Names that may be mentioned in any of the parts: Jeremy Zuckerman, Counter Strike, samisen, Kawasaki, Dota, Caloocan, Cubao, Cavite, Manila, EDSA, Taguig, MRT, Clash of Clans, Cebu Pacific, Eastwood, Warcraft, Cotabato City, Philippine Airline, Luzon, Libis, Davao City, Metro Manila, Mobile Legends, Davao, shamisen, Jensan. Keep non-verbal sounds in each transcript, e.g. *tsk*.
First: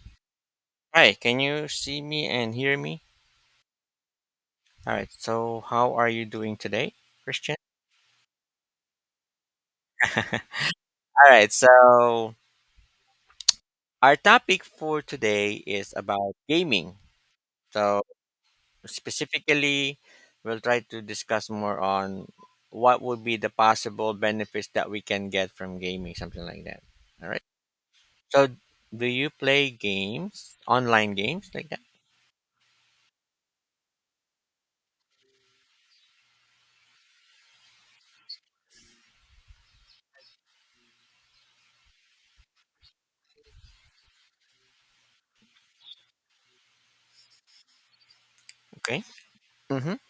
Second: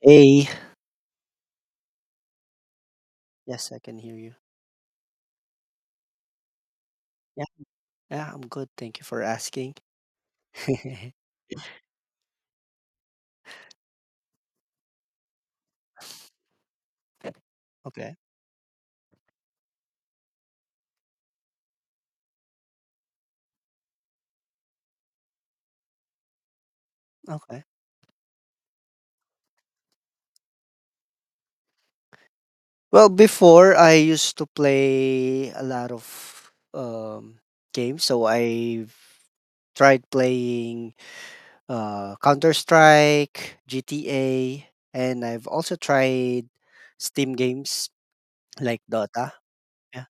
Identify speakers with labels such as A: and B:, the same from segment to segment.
A: Hey.
B: Hi, can you see me and hear me?
A: Yes, I can hear you.
B: All right, so how are you doing today,
A: Yeah,
B: Christian?
A: yeah, I'm good. Thank you for asking.
B: *laughs*
A: *laughs*
B: All right, so our topic for today is about gaming. So,
A: Okay,
B: specifically, we'll try to discuss more on what would be the possible benefits that we can get from gaming, something like that. All right,
A: okay.
B: so do you play games, online games like that?
A: Well, before I used to play a lot of um, games, so I tried playing Counter Strike, GTA, and I've also tried Steam games like
B: Okay.
A: Dota.
B: Mm-hmm.
A: Yeah,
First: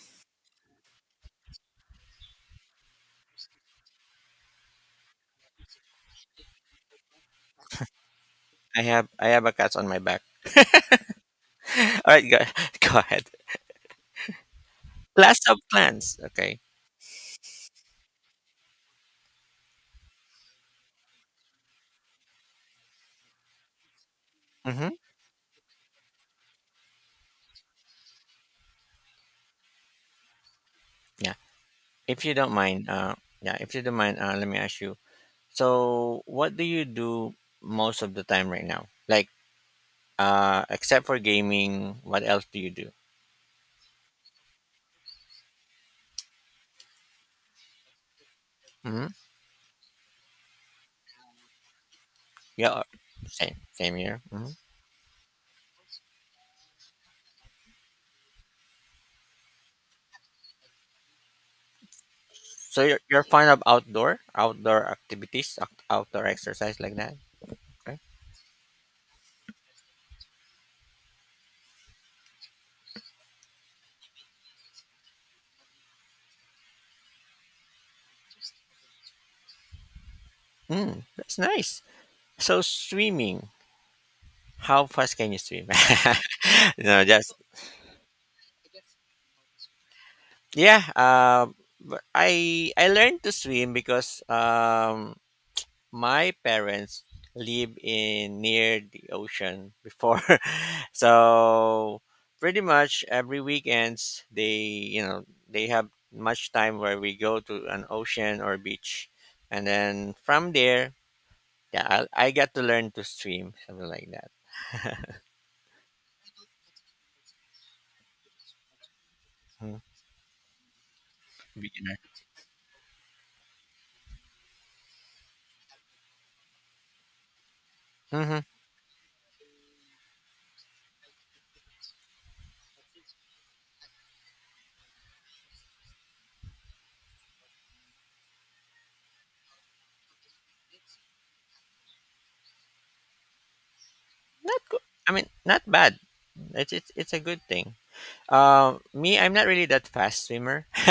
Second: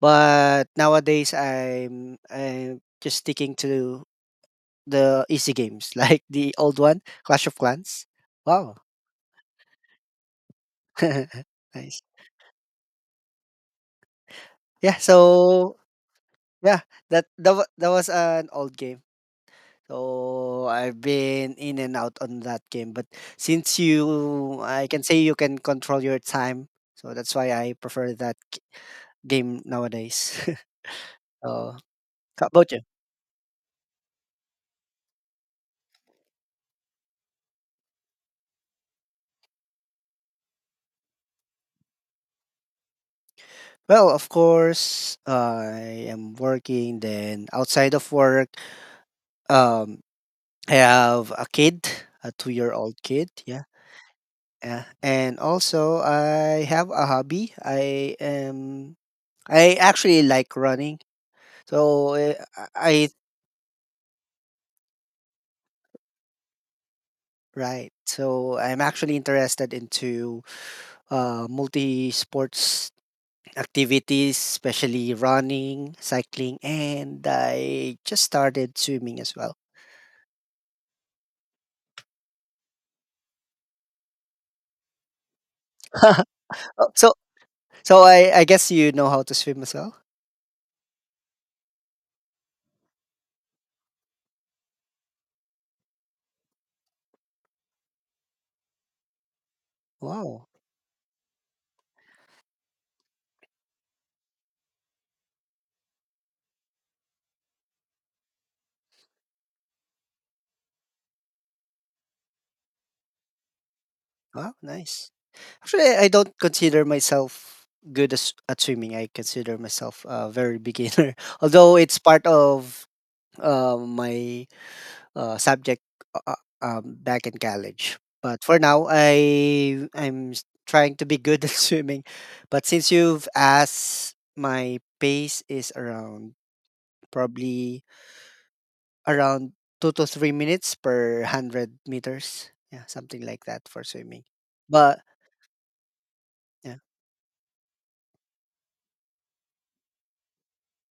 A: but nowadays I'm just sticking to the easy games, *laughs* like the old one, Clash of Clans. Wow.
B: I have a cat on my back.
A: *laughs*
B: *laughs* All
A: Nice.
B: right, go, *laughs* go ahead.
A: Yeah,
B: Clash of
A: so
B: Clans. Okay.
A: yeah, that was an old game. So I've been in and out on that game, but since you I can say you can control your time, so that's why I prefer that game nowadays. *laughs*
B: Yeah.
A: So
B: If you
A: how
B: don't
A: about you?
B: mind, Yeah, if you don't mind, let me ask you. So, what do you do most of the time right now? Like, except for gaming, what else do you do?
A: Well, of course, I am working, then outside of work,
B: Mm-hmm.
A: um I have a kid, a
B: Yeah,
A: 2-year-old kid.
B: same,
A: Yeah.
B: same here.
A: Yeah, and also I have a hobby. I actually like running. So
B: So you're
A: I
B: you're fond of outdoor activities, outdoor exercise like that.
A: right.
B: Okay.
A: So I'm actually interested into multi sports activities, especially running, cycling, and I just started swimming as well.
B: That's nice. So swimming, how fast can you swim?
A: *laughs*
B: *laughs*
A: Oh,
B: No,
A: so
B: just
A: so I guess you know how to swim as well.
B: yeah. But I learned to swim because my parents live in near the ocean before,
A: Wow.
B: *laughs* so pretty much every weekends they you know they have much time where we go to an ocean or beach, and then from there, yeah, I got to learn to swim, something like that.
A: Wow, nice.
B: *laughs*
A: Actually, I don't consider myself good at swimming. I consider myself a very beginner, *laughs* although it's part of my subject back in college.
B: Mm-hmm.
A: But for now, I'm trying to be good *laughs* at swimming. But since you've asked, my pace is around, probably around, 2 to 3 minutes per 100 meters. Yeah, something like that for swimming.
B: Not good.
A: But
B: I mean, not bad. It's,
A: yeah.
B: it's it's a good thing. Me, I'm not really that fast swimmer. *laughs*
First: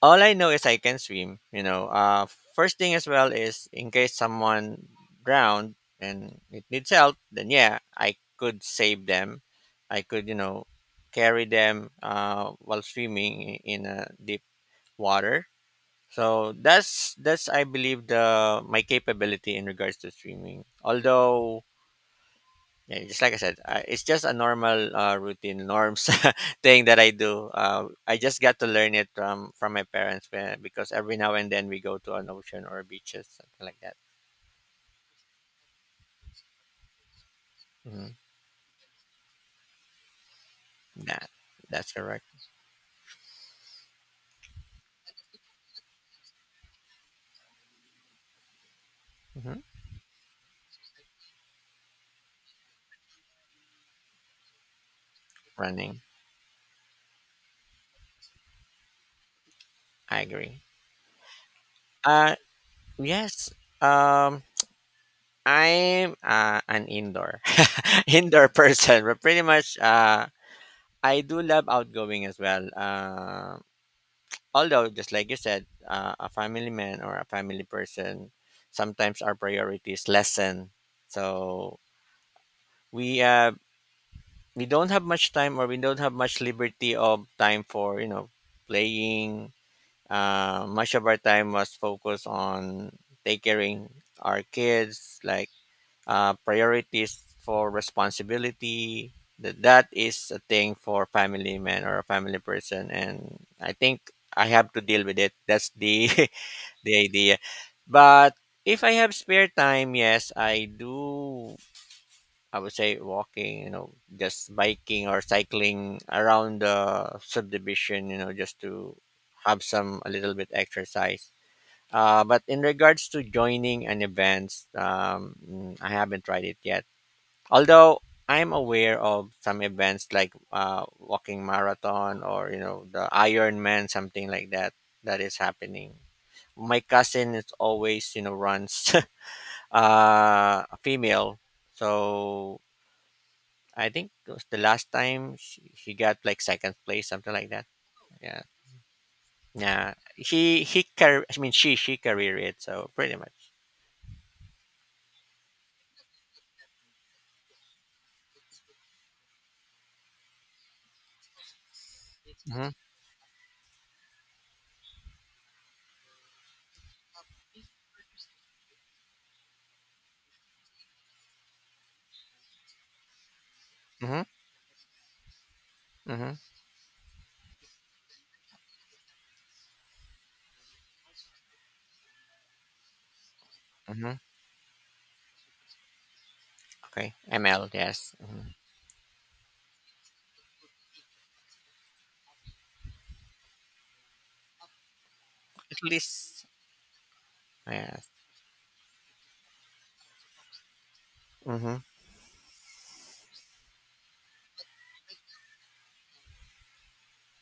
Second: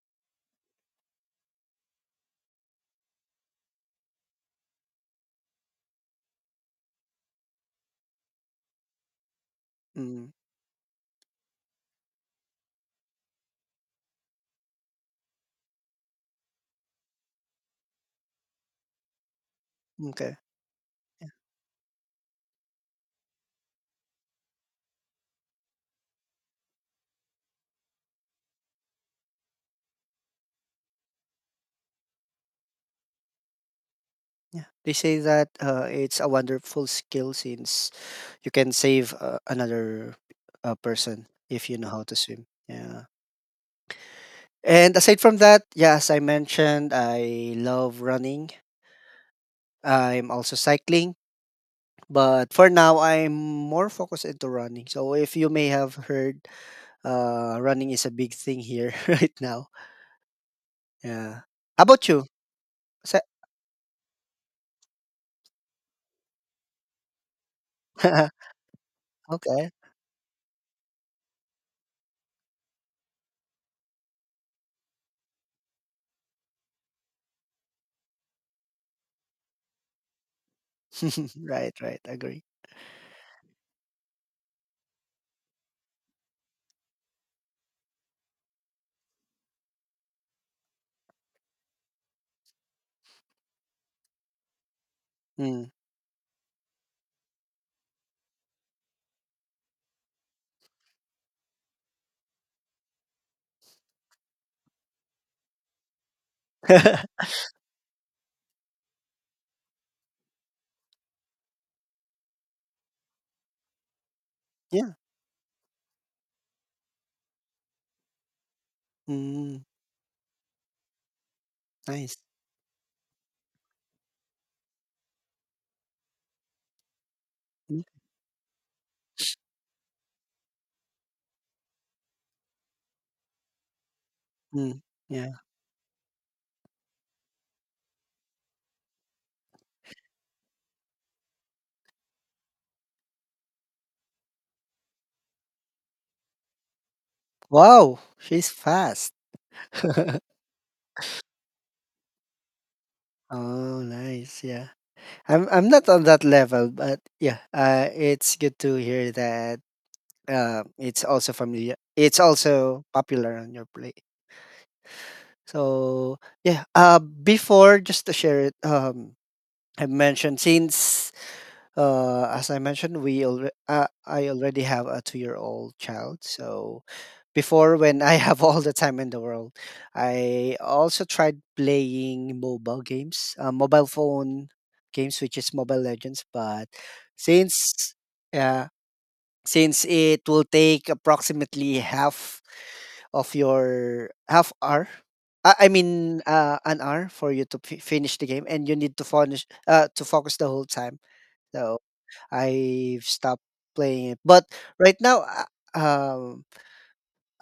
B: All I know is I can swim. First thing as well is in case someone drowned and it needs help, then yeah, I could save them. I could
A: Mm.
B: carry them, while swimming in a deep water. So that's I believe the my capability in regards to
A: Okay.
B: swimming.
A: Yeah,
B: Although yeah, just like I said, it's just a normal routine norms *laughs* thing that I do. I just got to learn it from my parents when, because every now and then we go to an ocean or beaches, something like that.
A: yeah. They say that, it's a wonderful skill since
B: hmm
A: you can save, another, person
B: That
A: if you know
B: that's
A: how to
B: correct.
A: swim. Yeah. And aside from that, yeah, as I mentioned, I love running.
B: hmm
A: I'm also cycling, but for now I'm more focused into running. So if you may have
B: Running,
A: heard, running is a big thing here *laughs* right now.
B: I agree.
A: Yeah. How about you?
B: Uh,
A: Sa-
B: yes. Um, I'm an indoor *laughs*
A: *laughs*
B: indoor person, but pretty
A: okay.
B: much I do love outgoing as well. Although, just like you said, a family man or a family person, sometimes our priorities lessen,
A: *laughs* Right,
B: so
A: right. Agree.
B: we uh we don't have much time, or we don't have much liberty of time for playing. Much of our time was focused on take caring our kids, like
A: Mm.
B: priorities for responsibility. That is a thing for family man or a family person, and I think I have to deal with it. That's the *laughs* the
A: *laughs*
B: idea. But if I have spare time, yes, I do. I would say walking, just
A: Yeah.
B: biking or cycling around the subdivision, just to have
A: Mm,
B: some a little bit exercise.
A: nice.
B: But in regards to joining an event, I haven't tried it yet.
A: Mm,
B: Although I'm aware of some events like walking marathon, or the Ironman, something like that,
A: mm,
B: that
A: yeah.
B: is happening. My cousin is always runs *laughs* a female, so I think it was the last time she got like second place, something like that.
A: Wow,
B: Yeah,
A: she's fast.
B: yeah.
A: *laughs*
B: I mean, she career it, so pretty much.
A: Oh, nice. Yeah. I'm not on that level, but yeah. It's good to hear that. It's also familiar. It's
B: Mm-hmm,
A: also popular on your plate. So yeah. Before just to share it. I mentioned since as I mentioned,
B: mm-hmm,
A: I already have a 2-year-old child.
B: mm-hmm,
A: So before, when I *laughs* have all the time in the world, I also tried playing mobile games, mobile
B: mm-hmm.
A: phone games, which is Mobile Legends. But
B: Okay, ML,
A: since,
B: yes.
A: yeah, since it will take approximately half of your half hour. I
B: At
A: mean,
B: least,
A: an hour for you to
B: yes.
A: finish the game, and you need to finish to focus the whole time.
B: Mm-hmm.
A: So I've stopped playing it, but right now, uh, um,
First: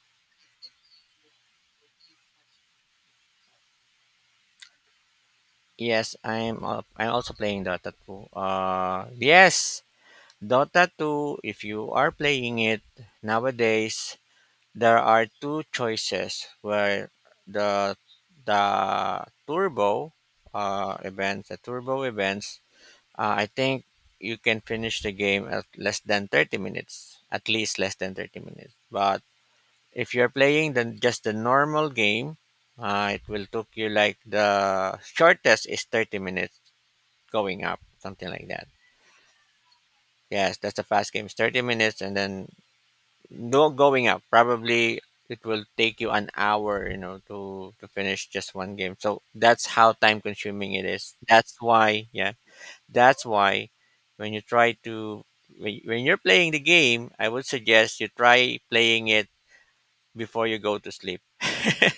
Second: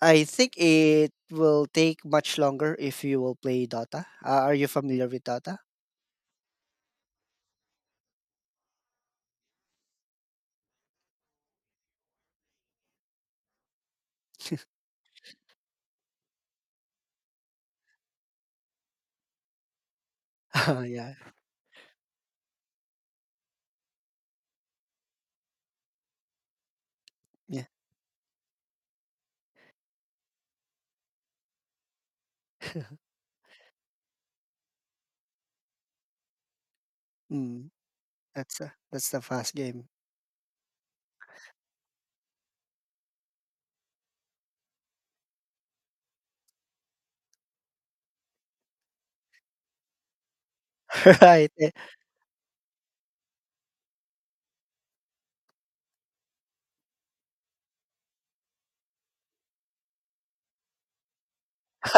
A: I think it will take much longer if you will play Dota. Are you familiar with Dota?
B: Yes, I'm also playing Dota 2, yes. Dota 2, if you are playing it nowadays, there are two choices where the the turbo
A: *laughs*
B: uh,
A: Yeah,
B: events, the turbo events, I think you can finish the game at less than 30 minutes, at
A: yeah.
B: least less than 30 minutes. But if you're playing then just the normal game,
A: *laughs*
B: it will took you like the shortest is 30 minutes, going
A: Mm,
B: up, something like that.
A: that's the fast game,
B: Yes, that's a fast game. It's 30 minutes and then no going up. Probably it will take you an hour, you know, to finish just one game. So that's how time consuming it is.
A: *laughs* right?
B: That's why, yeah, that's why when you try to, when you're playing the game, I would suggest you try playing it before you go to sleep. *laughs*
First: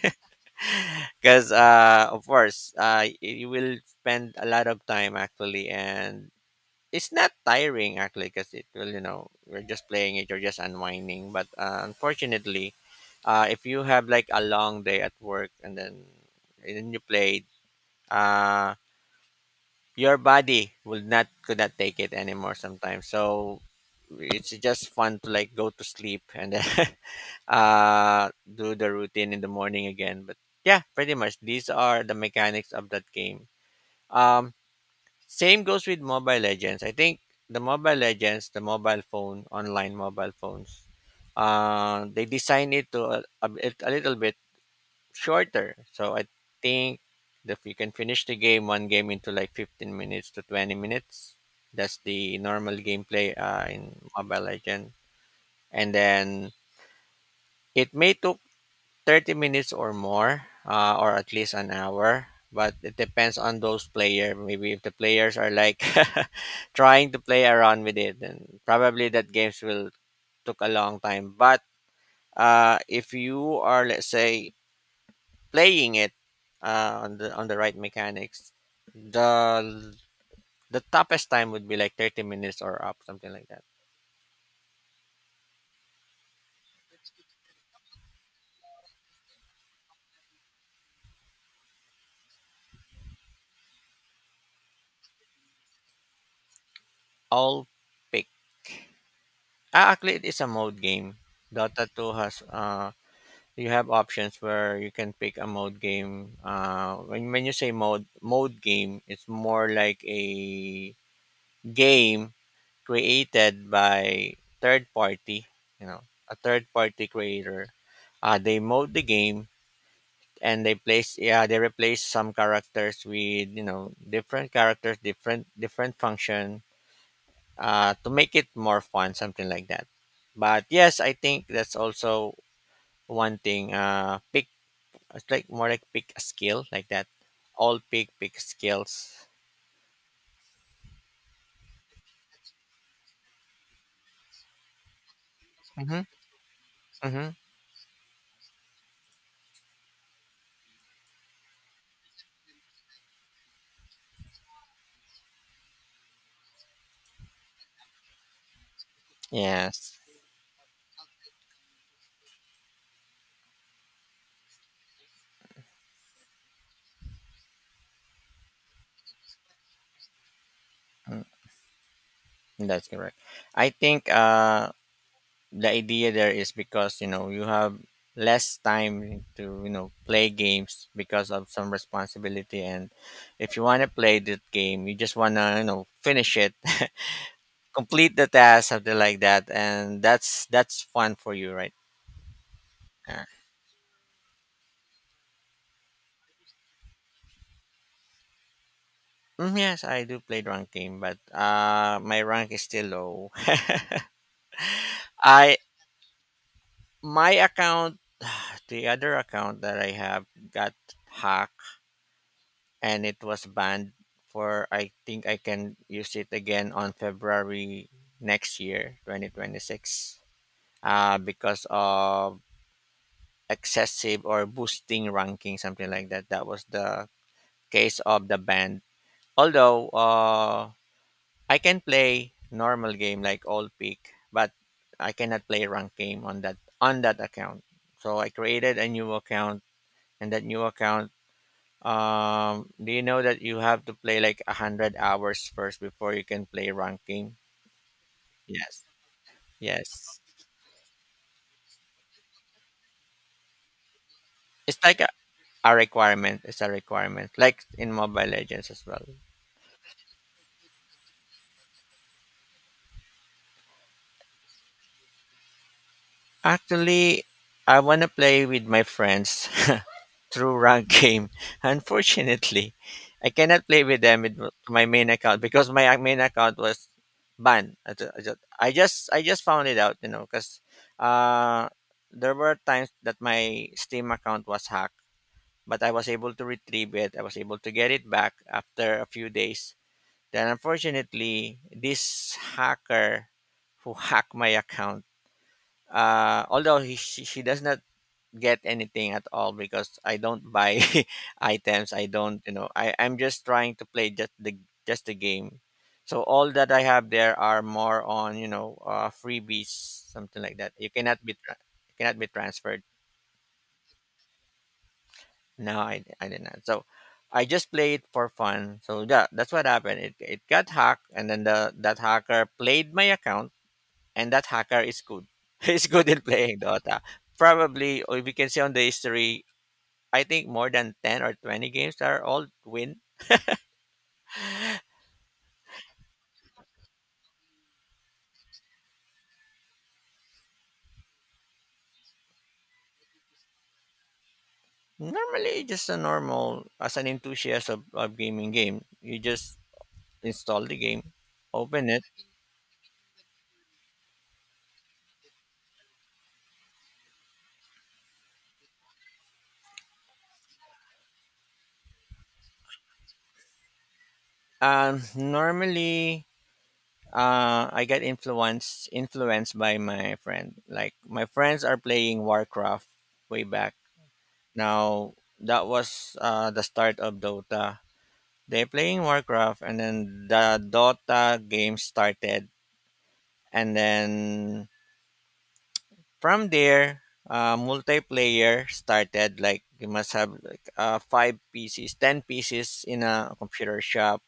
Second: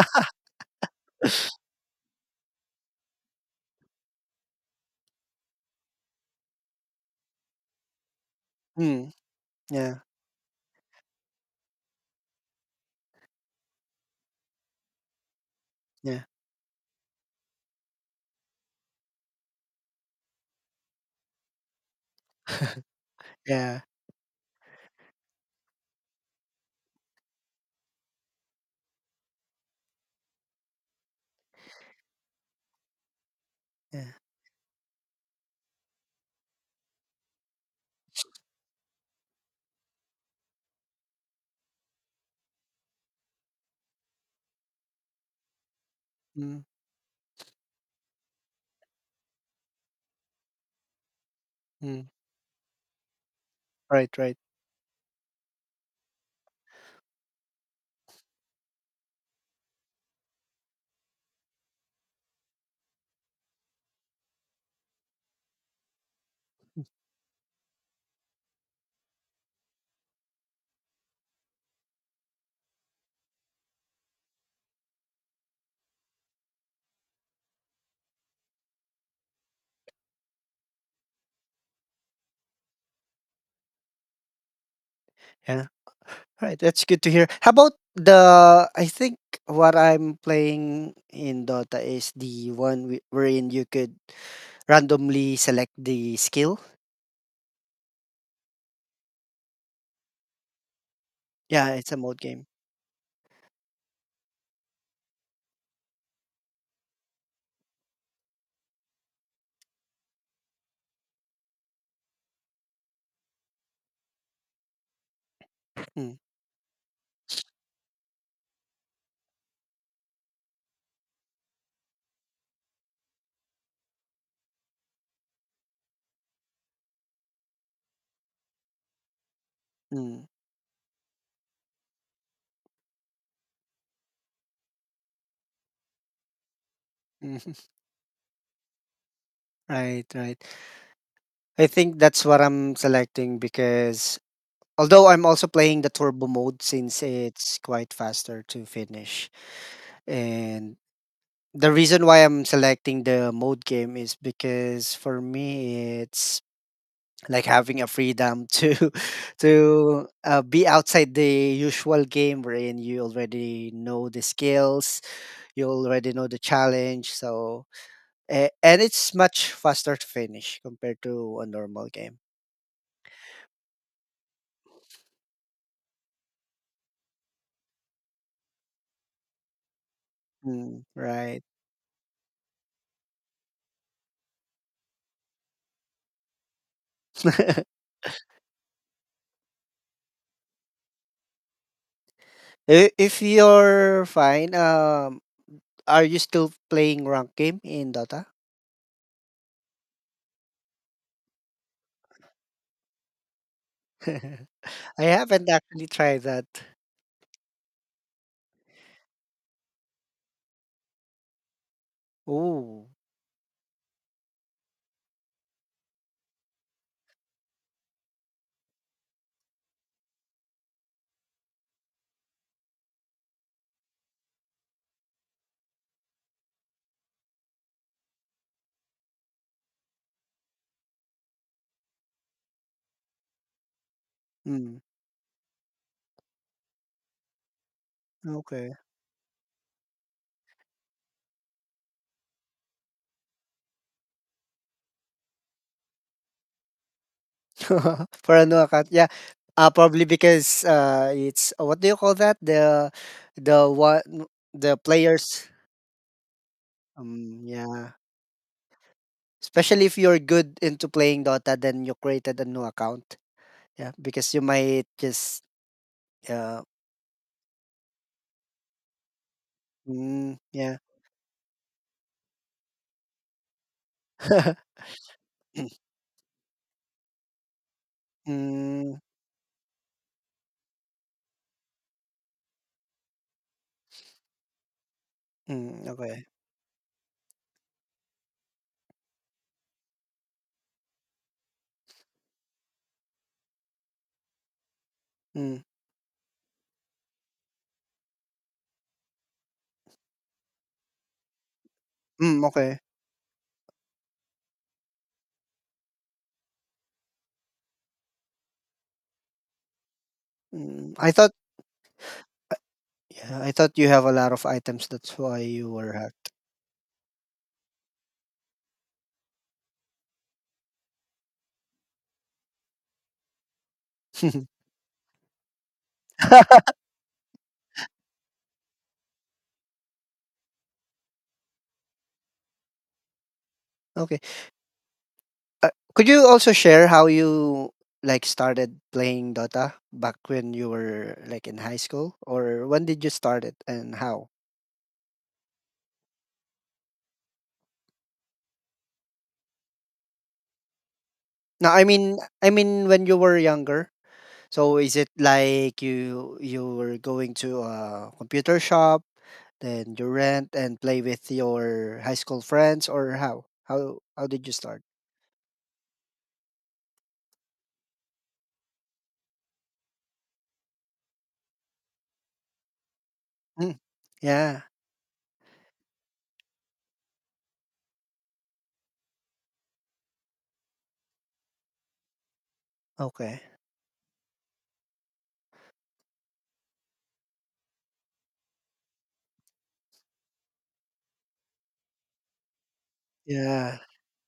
B: Because of course, you will spend a lot of time actually, and it's not tiring actually, because it will you
A: Mm,
B: know we're just
A: yeah,
B: playing it, you're just unwinding. But unfortunately, if you have like a long day at work, and then
A: yeah,
B: you played, uh, your body will not could not take it anymore
A: *laughs*
B: sometimes, so
A: yeah,
B: it's just fun to like go to sleep, and then *laughs* do the routine in the morning again. But yeah, pretty much these are the mechanics of that game.
A: yeah.
B: um Same goes with Mobile Legends. I think the Mobile Legends, the mobile phone, online mobile phones, they design it to a little bit shorter. So I
A: Mm,
B: think if you can finish the game, one game into like 15 minutes to 20 minutes, that's
A: mm.
B: the normal gameplay, in
A: Right, right.
B: Mobile Legend. And then it may took 30 minutes or more, or at least an hour. But it depends on those player. Maybe if the players are like *laughs* trying to play around with it, then probably that games will took a long time. But if you are, let's say, playing it on the right mechanics, the the toughest time would be like 30 minutes or up, something like that.
A: Yeah. All right, that's good to hear. How about the I think what I'm playing in Dota is the one wherein you could randomly select the skill.
B: I'll pick. Ah, actually, it is a mode game.
A: Yeah,
B: Dota
A: it's a
B: 2
A: mode
B: has,
A: game.
B: you have options where you can pick a mode game. When you say mode game, it's more like a game created by third party. You know,
A: Mm.
B: a third party creator. They mode the game, and they place yeah, they replace some characters with different characters, different function. To make it more fun, something like that.
A: Mm.
B: But yes, I think that's also one thing. Pick It's like more like pick a skill, like that.
A: *laughs*
B: All pick skills.
A: Right, right. I think that's what I'm selecting because although I'm also playing the
B: Mm-hmm.
A: turbo mode since
B: Mm-hmm.
A: it's quite faster to finish. And the reason why I'm selecting the mode game is because for me it's like having a freedom to *laughs*
B: Yes.
A: to be outside the usual game wherein you already know the skills, you already know the challenge, so and it's much faster to finish compared
B: Mm,
A: to a normal game.
B: that's correct. I think the idea there is because you have less time to play
A: Mm,
B: games because
A: right.
B: of some responsibility, and if you want to play that game, you just wanna finish it, *laughs*
A: *laughs*
B: complete the task, something like that, and that's fun for you, right?
A: If
B: Yeah.
A: you're fine, are you still playing rank game in Dota?
B: Yes, I do play rank game, but my rank is still low. *laughs*
A: *laughs* I haven't
B: I
A: actually tried that.
B: My account, the other account that I have, got hacked
A: Oh,
B: and it was banned for, I think I can use it again on February next year, 2026. Because of excessive or boosting ranking, something like that. That was the case of the ban. Although I can play normal game like old peak, but
A: mm,
B: I cannot play rank game on that account. So I
A: okay.
B: created a new account, and that new account, do you know that you have to play like 100 hours first before you can play ranking?
A: *laughs* For a new
B: Yes.
A: account, yeah. Probably
B: Yes,
A: because it's what do you call that? The what the
B: it's like
A: players.
B: a requirement it's a requirement, like in
A: Yeah.
B: Mobile Legends as well.
A: Especially if you're good into playing Dota, then you created a new account. Yeah, because you might just uh,
B: Actually, I want to play with my friends *laughs* through
A: yeah.
B: rank game. *laughs* Unfortunately, I cannot play with them with my
A: *laughs*
B: main account, because my main account was banned. I ju- I ju- I just
A: Mm,
B: I just found it out, you know, because uh, there were times that my Steam account was hacked, but
A: mm,
B: I was
A: okay.
B: able to retrieve it. I was able to get it back after a few days. Then, unfortunately, this hacker who hacked my account,
A: Mm,
B: although she does not get anything at all, because I don't buy *laughs* items. I don't,
A: mm,
B: you know,
A: okay.
B: I, I'm just trying to play just the game. So all that I have there are more on, freebies, something like that. You
A: Mm, I
B: cannot
A: thought
B: be cannot be transferred.
A: yeah, I thought you have a lot of items, that's why you
B: No,
A: were
B: I
A: hacked.
B: did not. So I just play it for fun. So that that's what happened. It got hacked, and then the that hacker played my account, and
A: *laughs*
B: that hacker is good. *laughs* He's good in playing Dota. Probably, or we can see on the history, I think more than 10 or 20 games that are all win.
A: Okay. Uh, could you also share how you like started playing Dota back when you were like in high school, or when did you start it and how?
B: Normally, just a normal, as an enthusiast of gaming game, you just install the game,
A: No, I
B: open it.
A: mean, I mean when you were younger. So is it like you're going to a computer shop, then you rent and play with your high school friends, or how? How did you start?
B: Normally, I get influenced by my friend. Like, my friends are playing Warcraft way back.
A: Mm. Yeah.
B: Now, that was the start of Dota. They're playing Warcraft, and then the Dota game started,
A: Okay.
B: and then from there, multiplayer started. Like, you must have like five pieces, 10 pieces in a
A: Yeah.
B: computer shop,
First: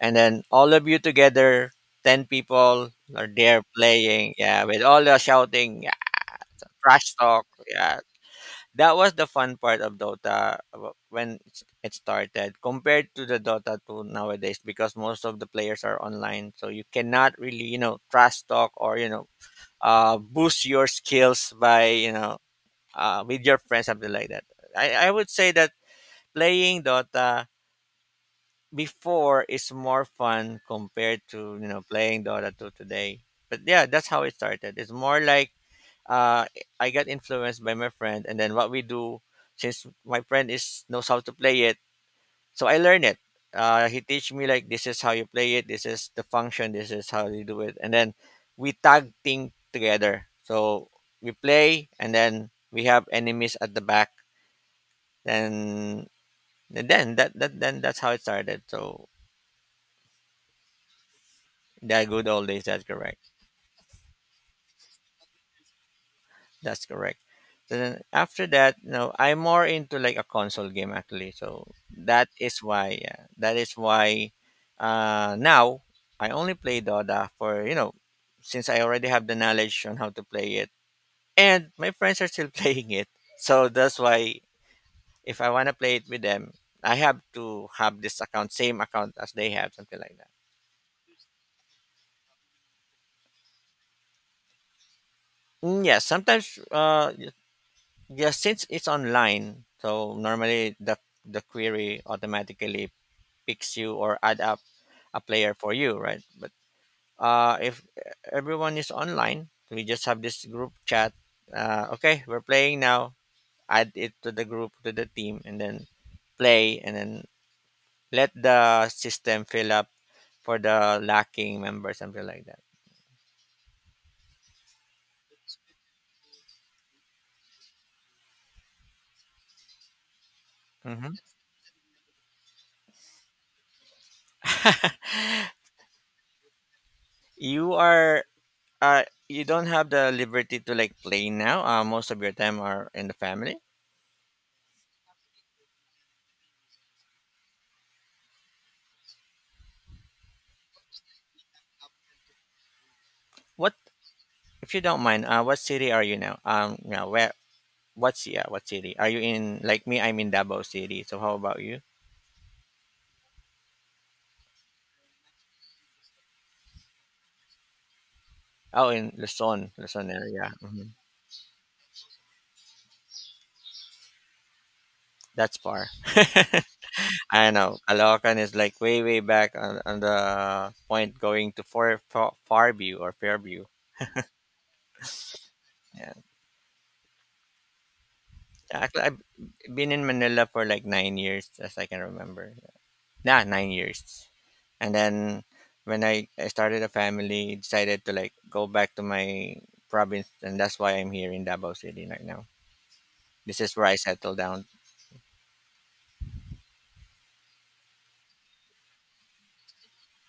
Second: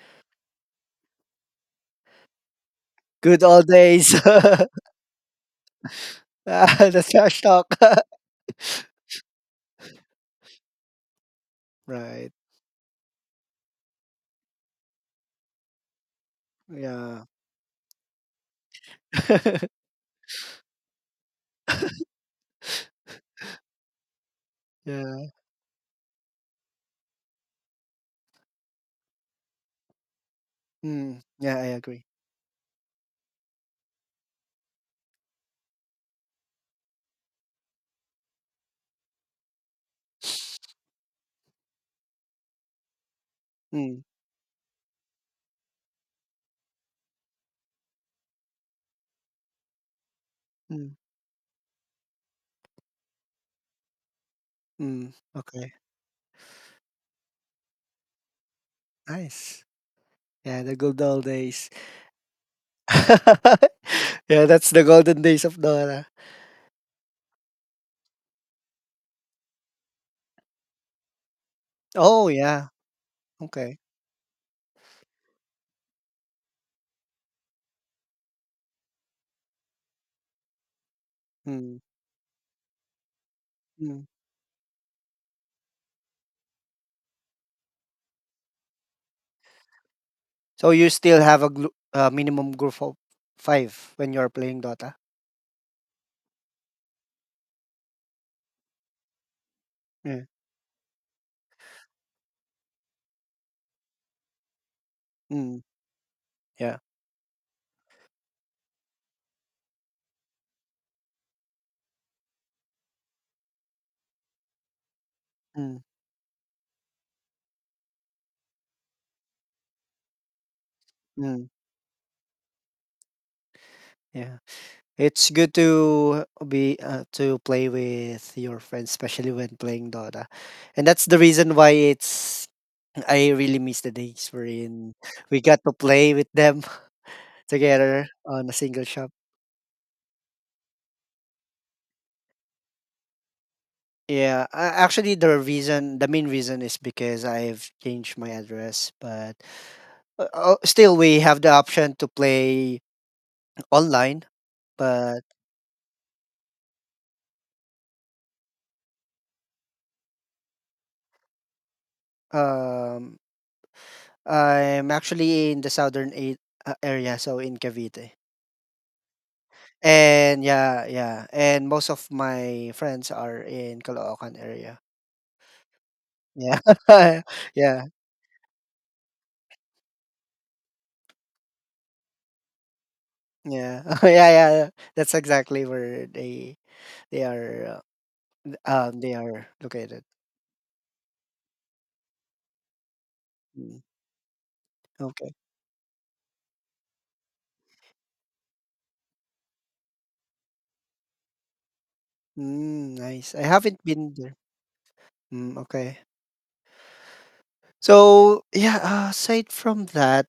B: and then all of you together, 10 people are
A: Good
B: there
A: old days.
B: playing. Yeah, with
A: *laughs*
B: all the shouting, yeah,
A: Ah, the
B: trash
A: trash
B: talk.
A: talk.
B: Yeah,
A: *laughs*
B: that was the fun part of Dota when it
A: Right.
B: started compared to the Dota 2 nowadays because most of the players are online, so you
A: Yeah.
B: cannot really trash talk or
A: *laughs*
B: boost your skills by with your friends, something like that. I would
A: Yeah.
B: say that playing Dota before is more fun
A: Mm.
B: compared to
A: Yeah, I agree.
B: playing Dota 2 today. But yeah, that's how it started. It's more like uh, I got influenced by my friend, and then what we do since my friend is knows how to play it, so I learn it.
A: Mm.
B: He teach me like this is how you play it, this is the function, this is how you do it, and then we tag team together. So
A: Mm.
B: we play, and then we have enemies at the back
A: Mm. Okay.
B: and, and then that, that then that's how it started. So
A: Nice. Yeah, the good old days.
B: that good old days, that's correct.
A: *laughs* Yeah, that's the golden days of Dora.
B: That's correct. So then after that, I'm more into like a console game actually. So that
A: Oh
B: is
A: yeah.
B: why, yeah, that is
A: Okay.
B: why now I only play Dota for since I already have the knowledge on how to play it, and
A: Mm,
B: my friends are still *laughs* playing it, so that's
A: mm.
B: why. If I want to play it with them, I have to have this account, same account as they have, something like that.
A: So you still have a glu minimum group of 5 when you're playing Dota?
B: Mm, yeah, sometimes yeah, since it's online, so
A: Yeah.
B: normally the query automatically picks you or add up a player
A: Mm,
B: for you, right? But
A: yeah.
B: if everyone is online, we just have this group chat. Okay, we're playing now. Add it to the team, and
A: Mm,
B: then play, and then let the system fill up for the
A: mm,
B: lacking member, something like that.
A: yeah. It's good to be to play with your friends, especially when playing Dota. And that's
B: Hmm. *laughs*
A: the reason why it's I really miss the days we're in. We got to play with them *laughs*
B: You
A: together
B: are
A: on a single
B: Uh,
A: shop.
B: you don't have the liberty to like play now. Most of your time are in the family.
A: Yeah, a actually, the main reason is because I've changed my address, but still we have the option to play
B: What,
A: online,
B: if you don't
A: but
B: mind, what city are you now? Yeah, where? What's, yeah? What city are you in? Like me, I'm in Davao City. So how about you?
A: um I'm actually in the southern a area, so in Cavite.
B: Oh, in Luzon, Luzon
A: And
B: area.
A: yeah,
B: Hmm.
A: yeah, and most of my friends are in Caloocan area.
B: That's far. *laughs*
A: Yeah. *laughs* Yeah,
B: I know.
A: yeah.
B: Caloocan is like way, way back on the point going to Far, Far, Farview or
A: *laughs*
B: Fairview.
A: Yeah, yeah. That's exactly where
B: Yeah.
A: they are
B: Actually,
A: they
B: I've
A: are
B: been
A: located.
B: in Manila for like 9 years, as I can remember. Yeah, nine
A: Mm.
B: years. And
A: Okay.
B: then when I started a family, decided to like go back to my province, and that's why I'm here in Davao City right now.
A: Mm, nice. I
B: This is
A: haven't
B: where I
A: been there.
B: settled down.
A: Mm, okay. So yeah, aside from that,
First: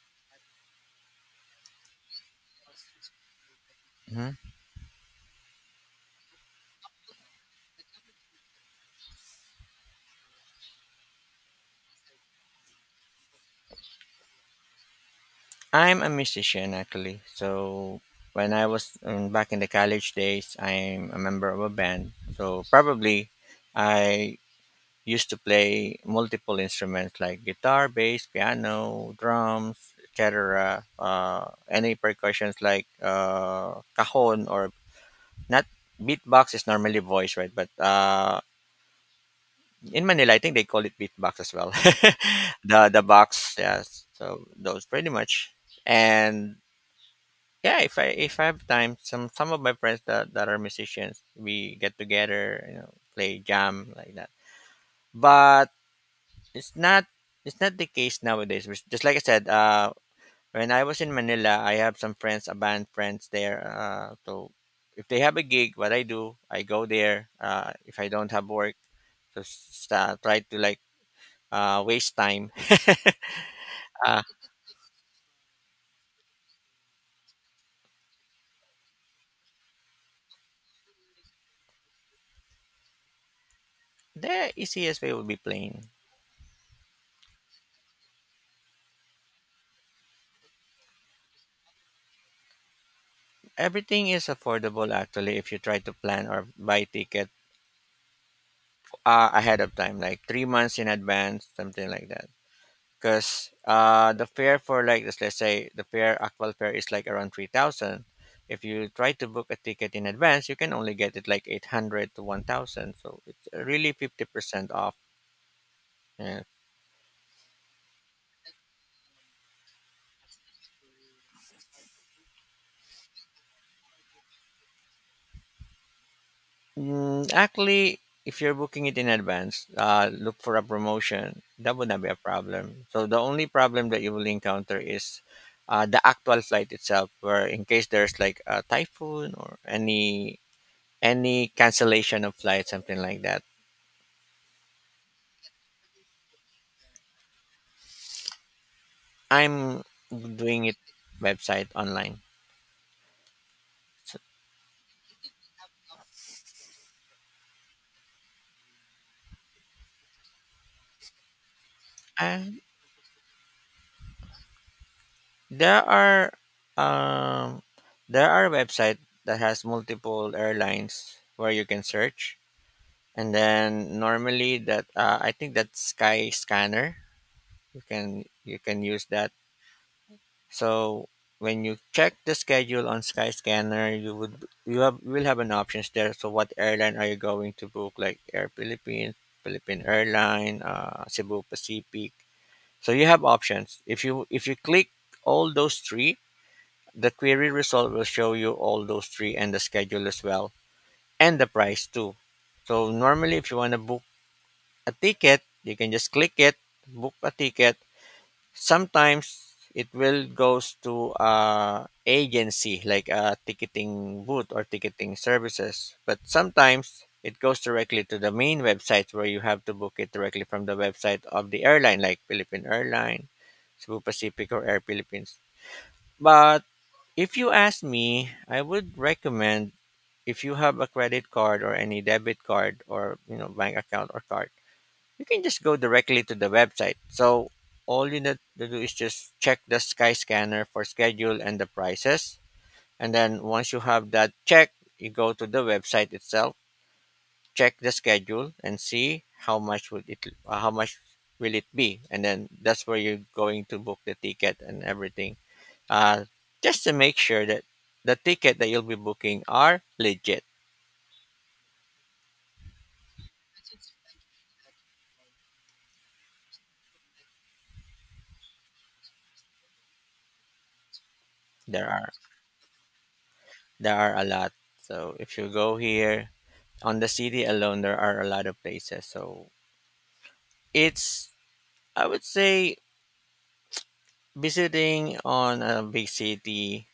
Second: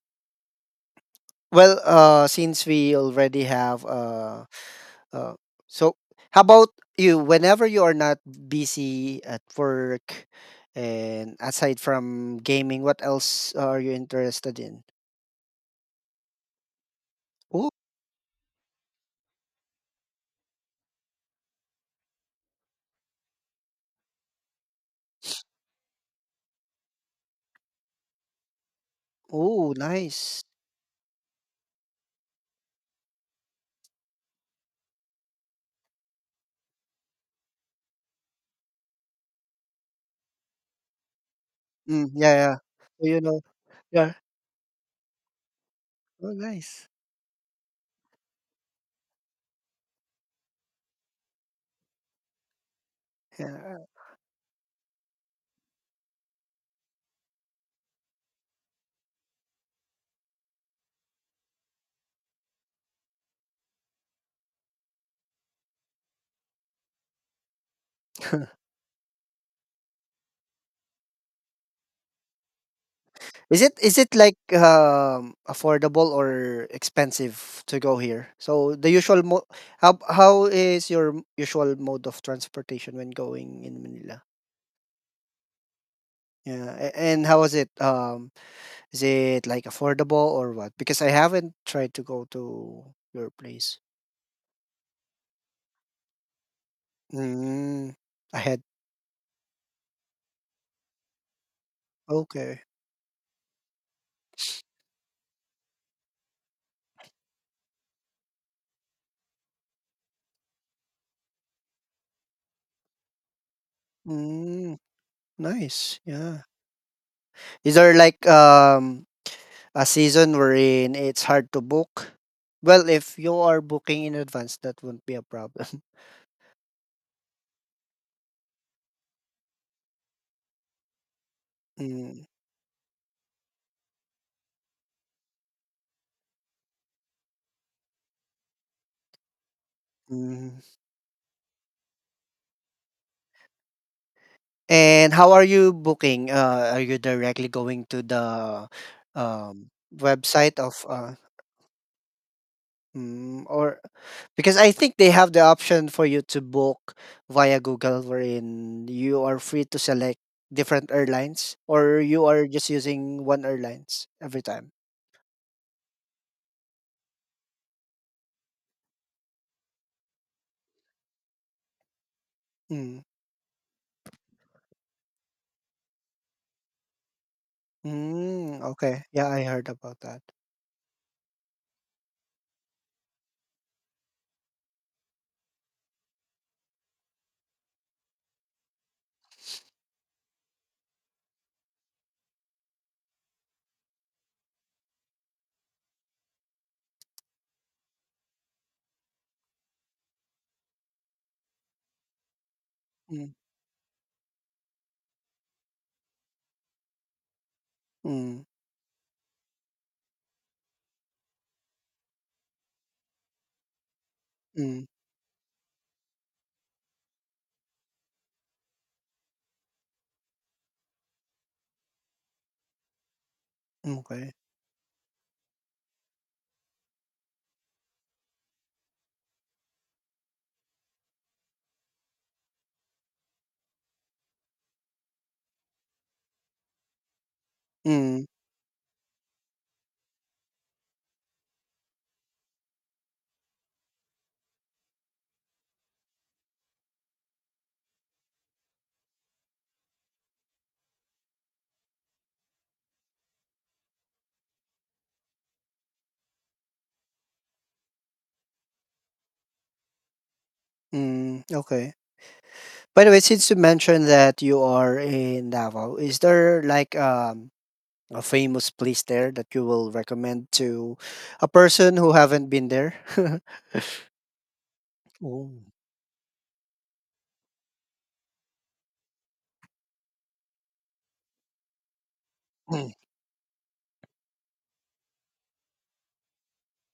A: well, since we already have
B: Hmm.
A: uh, so how about you? Whenever you are not busy at work, and aside from gaming, what else are you interested in?
B: I'm a musician actually.
A: Oh,
B: So when I was back in the college days, I'm a member of a band. So probably I used to play multiple instruments like guitar, bass, piano,
A: oh,
B: drums,
A: nice.
B: etc. Any percussions like cajon or not, beatbox is normally voice, right? But in Manila, I think they call it beatbox as well.
A: Mm, yeah, yeah.
B: *laughs* The
A: So,
B: box, yes.
A: yeah.
B: So those pretty much.
A: Oh,
B: And
A: nice.
B: yeah, if I have time, some of my friends that are musicians, we get together, you know, play
A: Yeah.
B: jam like that. But it's not it's not the case nowadays. Which, just like I said, when I was in Manila, I have some friends, a band friends there. So if they have a gig, what I do, I go there. If I don't
A: *laughs*
B: have work, just try to like waste time.
A: Is it
B: *laughs* uh,
A: like, affordable or expensive to go here? So the usual mo how is your usual mode of transportation when going in Manila?
B: the easiest way would be plane.
A: Yeah, a and how is it? Is it, like, affordable or what? Because I haven't tried to go to your place.
B: Everything is affordable actually if you try to plan or buy ticket
A: Mm, I had
B: ahead of time, like 3 months in advance, something like that.
A: Okay.
B: Because the fare for like, let's say the fare, actual fare is like around 3,000. If you try to book a ticket in advance, you can only get it like 800 to 1000, so it's really 50%
A: Mm,
B: off,
A: nice,
B: yeah.
A: yeah. Is there like, a season wherein it's hard to book. Well, if you are booking in advance, that won't be a problem. *laughs*
B: Mm, actually, if you're booking it in advance, look for a promotion, that would not be a
A: Mm,
B: problem. So the only problem that you will encounter is the actual flight itself where in case there's like a typhoon or
A: mm.
B: any cancellation of flight, something like that.
A: And how are you booking? Are you directly going to the um,
B: I'm
A: website
B: doing it website online.
A: or
B: So,
A: because I think they have the option for you to book via Google, wherein you are free to select different airlines, or you are
B: and
A: just using one airlines every time.
B: there are um, there are website that has multiple airlines where you can search,
A: Mm.
B: and then normally that I think that Sky Scanner, you can
A: Mm, okay.
B: use
A: Yeah,
B: that.
A: I heard about that.
B: So when you check the schedule on Sky Scanner, you would, you have will have an options there. So what airline are you going to book? Like Air Philippines, Philippine Airline, Cebu Pacific. So you have options. If you click all those three, the query result will show you all those three and the schedule as well, and the price too. So
A: Mm,
B: normally if you want to book a ticket, you can just click it, book a ticket.
A: mm,
B: Sometimes it will goes to agency like a ticketing booth or
A: mm,
B: ticketing services, but sometimes it goes directly to the main website where you have to book it directly from the website of the airline like Philippine Airline, Cebu
A: okay.
B: Pacific, or Air Philippines. But if you ask me, I would recommend if you have a credit card or any debit card or bank account or card, you can just go directly to the website. So all you
A: Mm,
B: need to do is just check the Skyscanner for schedule and the prices. And then once you have that check, you go to the website itself, check the schedule, and see how much would it, how much will it be, and then that's where you're going to book the ticket and everything. Uh, just to make sure that the ticket that you'll be booking are legit.
A: mm, okay. By the way, since you mentioned that you are in Davao, is there like a famous place there that you will recommend to a
B: There
A: person
B: are,
A: who haven't been there? *laughs*
B: there are a lot. So if you
A: Oh.
B: go here, on the city alone there are a lot of places, so it's, I would say,
A: Mm,
B: visiting on a big city,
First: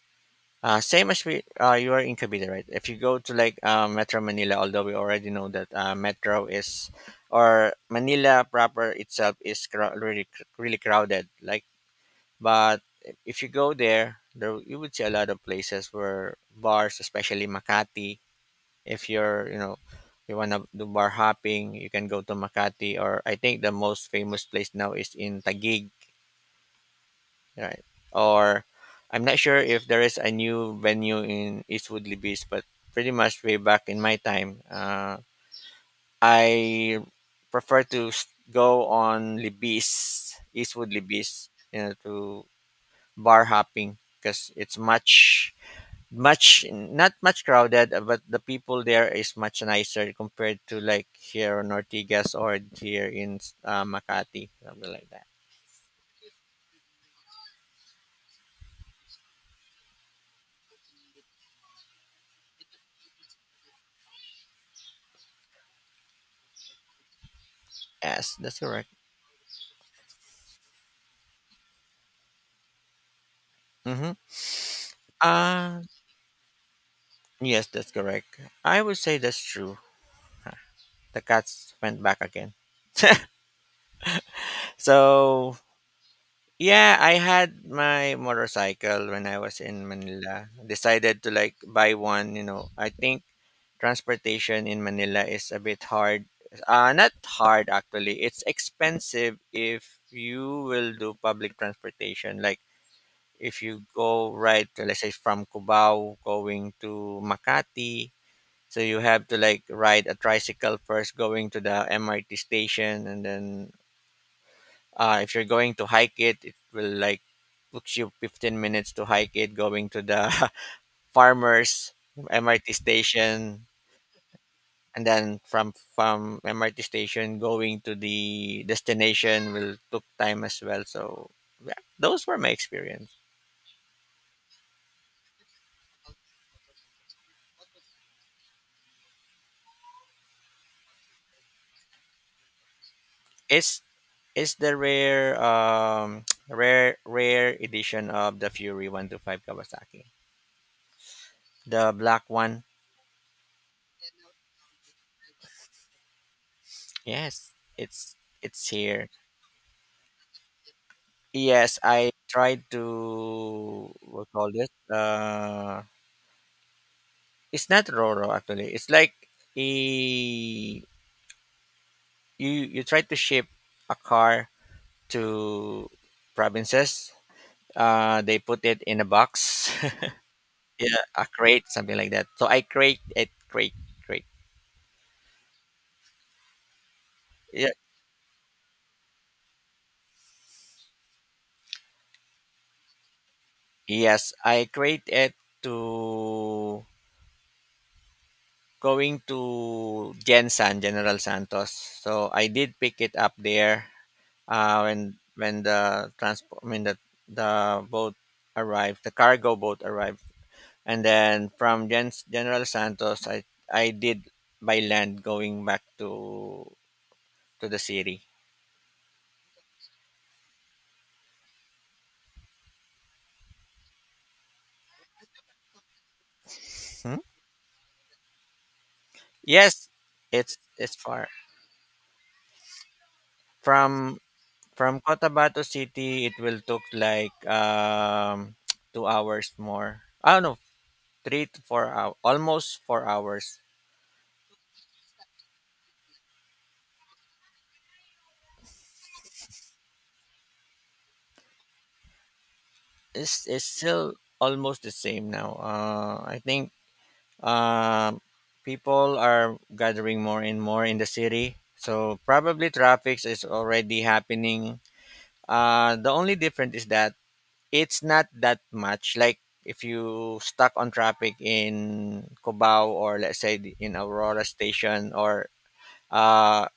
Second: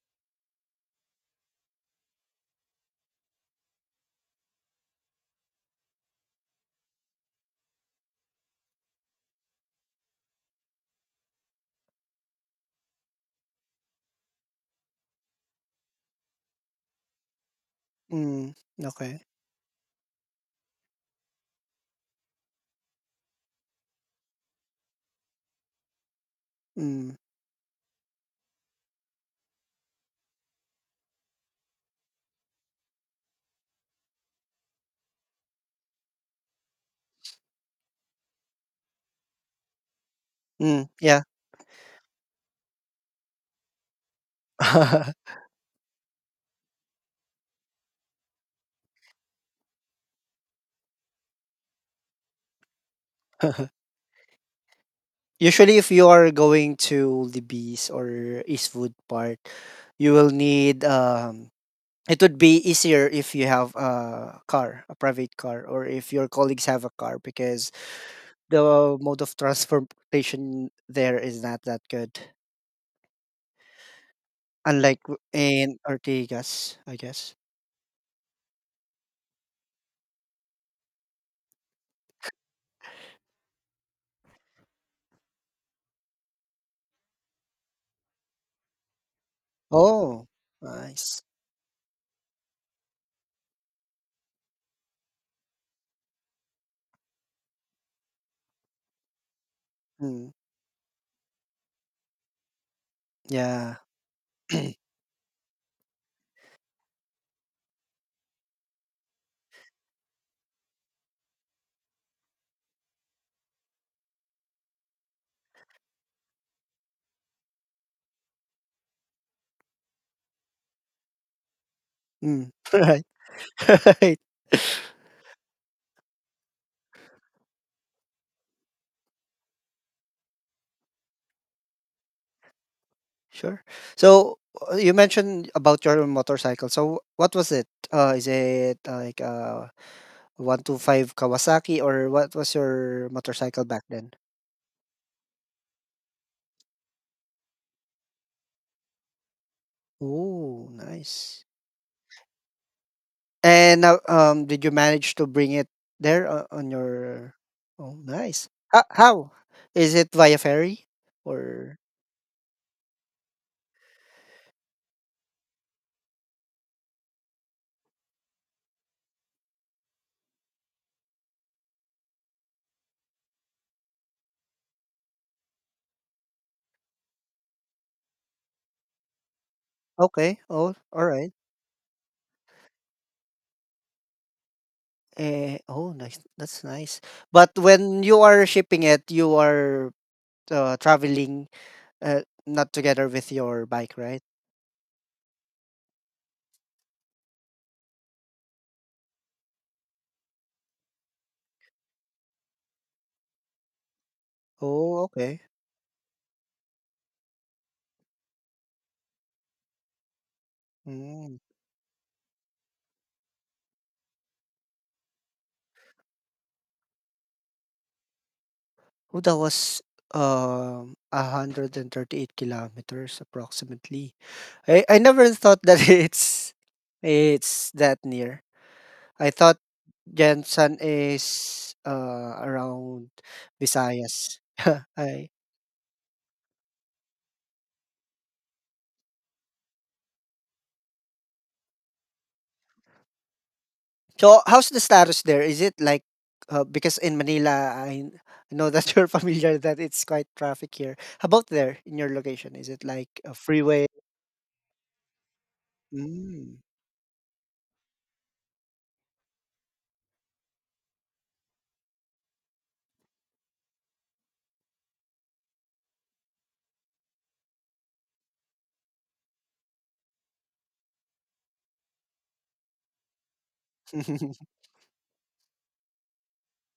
B: same as we, you are in Cavite, right? If you go to like Metro Manila, although we already know that Metro is, or Manila proper itself is crowd, really, really crowded. Like, but if you go there, there you would see a lot of places where bars, especially Makati,
A: mm,
B: if
A: okay.
B: you're, you want to do bar hopping, you can go to Makati, or I think the most famous place now is in Taguig,
A: Mm,
B: right? Or I'm not sure if there is a new venue in Eastwood Libis, but pretty much way back in my time, I prefer to go on Libis,
A: mm,
B: Eastwood
A: yeah.
B: Libis, you know, to bar hopping because it's much,
A: *laughs*
B: much not much crowded. Uh, but the people there is much nicer compared to like here in Ortigas or here in Makati, something like that.
A: Usually, if you are going to the beach or Eastwood Park, you will need, it would be easier if you have a car, a private car, or if your colleagues have a car because
B: Yes, that's
A: the
B: correct.
A: mode of transportation there is not that good.
B: Mm-hmm.
A: Unlike in
B: uh
A: Ortigas, I guess.
B: yes, that's correct. I would say that's true. The cats went back again. So yeah, I had my motorcycle when I was in
A: Oh,
B: Manila. Decided
A: nice.
B: to like buy one, you know. I think transportation in Manila is a bit hard. Uh, not hard actually. It's expensive if
A: Mm,
B: you will do public transportation. Like if you
A: yeah.
B: go right
A: *clears throat*
B: to, let's say from Cubao going to Makati, so you have to like ride a tricycle first going to the MRT station, and then if you're going to hike it, it will like took you 15 minutes to hike it, going to the *laughs* Farmers
A: Mm,
B: MRT
A: *laughs* right.
B: station,
A: *laughs* Right.
B: and then from MRT station going to the destination will took time as well. So yeah, those were my experience.
A: Sure. So you mentioned about your motorcycle. So what was it? Is it like a 125 Kawasaki or what was your motorcycle
B: It's
A: back then?
B: it's the rare *tsk* rare edition of the Fury 125 Kawasaki.
A: Oh, nice.
B: The black one.
A: And now, did you manage to bring it there on your?
B: Yes,
A: Oh, nice.
B: it's
A: How?
B: here.
A: How? Is it via ferry
B: Yes,
A: or?
B: I tried to, what call it? It's not Roro actually. It's like a, you try to ship a car to provinces. They put it in a box,
A: Okay. Oh,
B: *laughs* yeah,
A: all
B: a
A: right.
B: crate, something like that. So I crate it, crate.
A: Oh, nice. That's nice. But
B: Yeah,
A: when you are shipping it, you are traveling uh, not together with your bike, right?
B: yes, I crate it to going to Jensan, General Santos. So I did pick it up there when
A: Oh, okay.
B: when the transport, I mean the boat arrived, the cargo boat arrived, and
A: Mm.
B: then from General Santos, I did by land going back to the city.
A: Oh, that was, 138 kilometers approximately. I never thought that *laughs* it's
B: Hmm?
A: it's that near. I thought
B: Yes,
A: Jensen
B: it's far
A: is around
B: from
A: Visayas. *laughs*
B: from
A: I
B: Cotabato City. It will took like *tsk* 2 hours more. I don't know, 3 to 4 hours, almost 4 hours.
A: so how's the status there? Is it like because in Manila I know that *laughs* you're familiar that it's quite traffic here. How about there in your location? Is it like a
B: It's
A: freeway?
B: still almost the same now. I
A: Mm.
B: think, Um, people are gathering more and more in the city, so probably traffic is already happening. The only difference is that it's not that much. Like if you stuck on traffic in Cubao, or let's say in Aurora
A: *laughs*
B: Station, or uh,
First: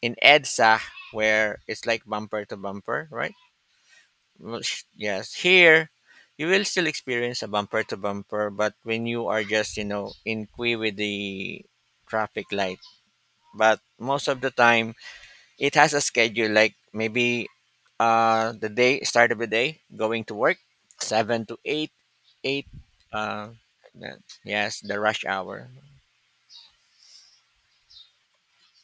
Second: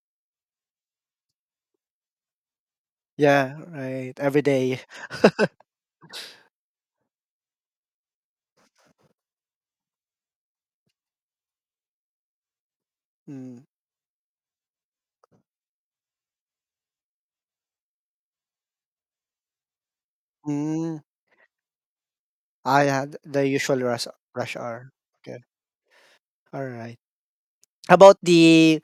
B: in EDSA, where it's like bumper to bumper, right?
A: Yeah, right. Every
B: Well,
A: day.
B: yes, here you will still experience a bumper to bumper, but when you are just, you know, in queue with the traffic light.
A: Mm.
B: But most of the time it has a schedule like maybe the day, start of the day going to work,
A: Mm.
B: seven to eight, eight,
A: Ah, yeah, th the
B: uh
A: usual rush
B: that,
A: rush
B: yes,
A: hour.
B: the rush
A: Okay,
B: hour.
A: alright. How about the,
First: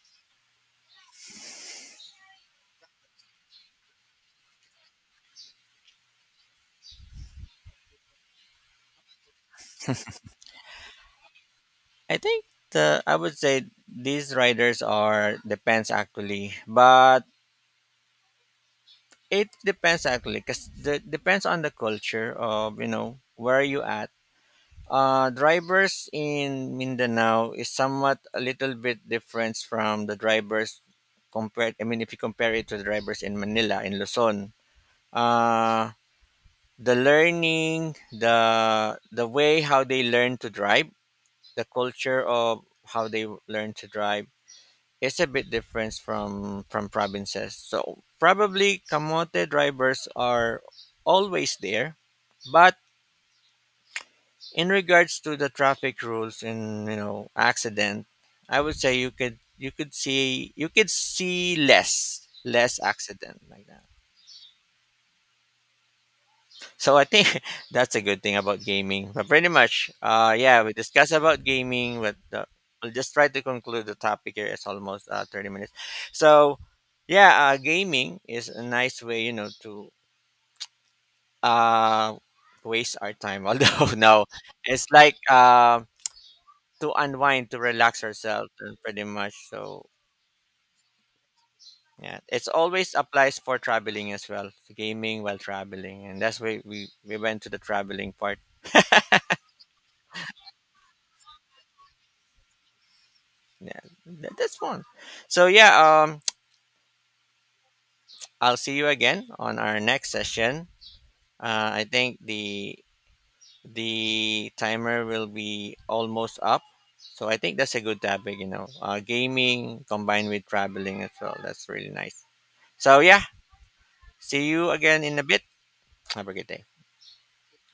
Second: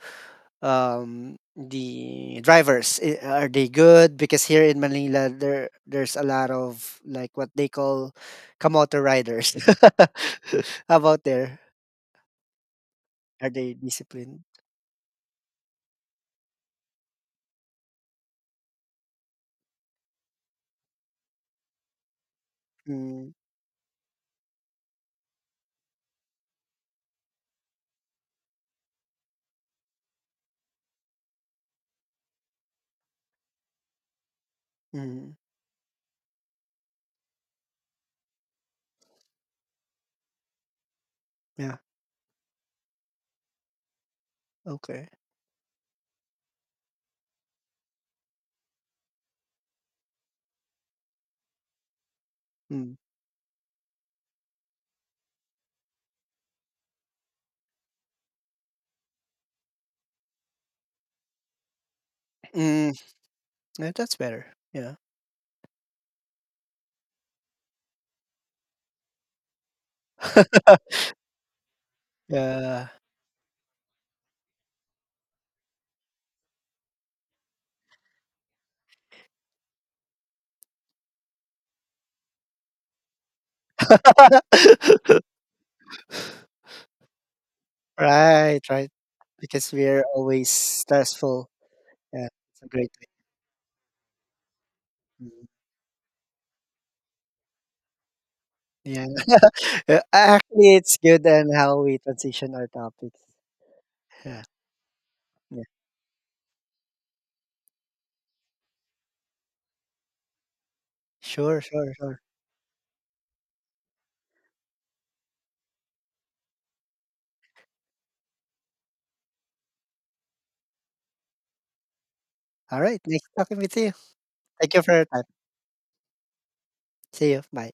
A: um, the drivers? I Are they good? Because here in Manila, there's a lot of, like, what they call kamote riders. *laughs* How about there?
B: I think the I would
A: Are
B: say
A: they
B: these
A: disciplined?
B: riders are depends actually. But it depends actually, because the, depends on the culture of, you know,
A: Mm,
B: where you at. Uh, drivers in Mindanao is somewhat a little bit different from the drivers compared, I mean, if you compare it to the drivers in Manila, in Luzon.
A: mhm,
B: Uh, the learning, the way how they learn to drive, the
A: yeah,
B: culture of how they learn to drive,
A: okay.
B: it's a bit different from provinces. So probably Camote drivers are always there, but
A: Mm,
B: in regards to the traffic rules and, you know, accident, I would say you could, you could see, you could see less, less
A: mm,
B: accident like that.
A: yeah, that's better, yeah.
B: So I think *laughs* that's a good thing about gaming. But pretty much, yeah, we
A: *laughs*
B: discussed about gaming, but
A: Yeah.
B: I'll just try to conclude the topic here. It's almost 30 minutes. So, yeah, gaming is a nice way, you know, to uh, waste our time. *laughs* Although, no, it's like
A: *laughs*
B: to unwind, to relax ourselves,
A: Right,
B: and
A: right,
B: pretty much.
A: because
B: So,
A: we're always stressful.
B: yeah,
A: Yeah,
B: it's
A: it's a great
B: always
A: way.
B: applies for traveling as well, gaming while
A: Mhm.
B: traveling. And that's why we went to the traveling part.
A: Yeah, *laughs* actually, it's good and how we transition our topics.
B: Yeah,
A: Yeah.
B: that's fun. So
A: Yeah,
B: yeah, I'll see you again on our next session.
A: sure,
B: Uh, I
A: sure,
B: think
A: sure.
B: the timer will be almost up. So I think that's a good topic, you know, gaming combined with traveling as well, that's really nice.
A: All right,
B: So
A: nice
B: yeah,
A: talking with you.
B: see you
A: Thank you for
B: again
A: your
B: in
A: time.
B: a bit. Have a good day.
A: See you. Bye.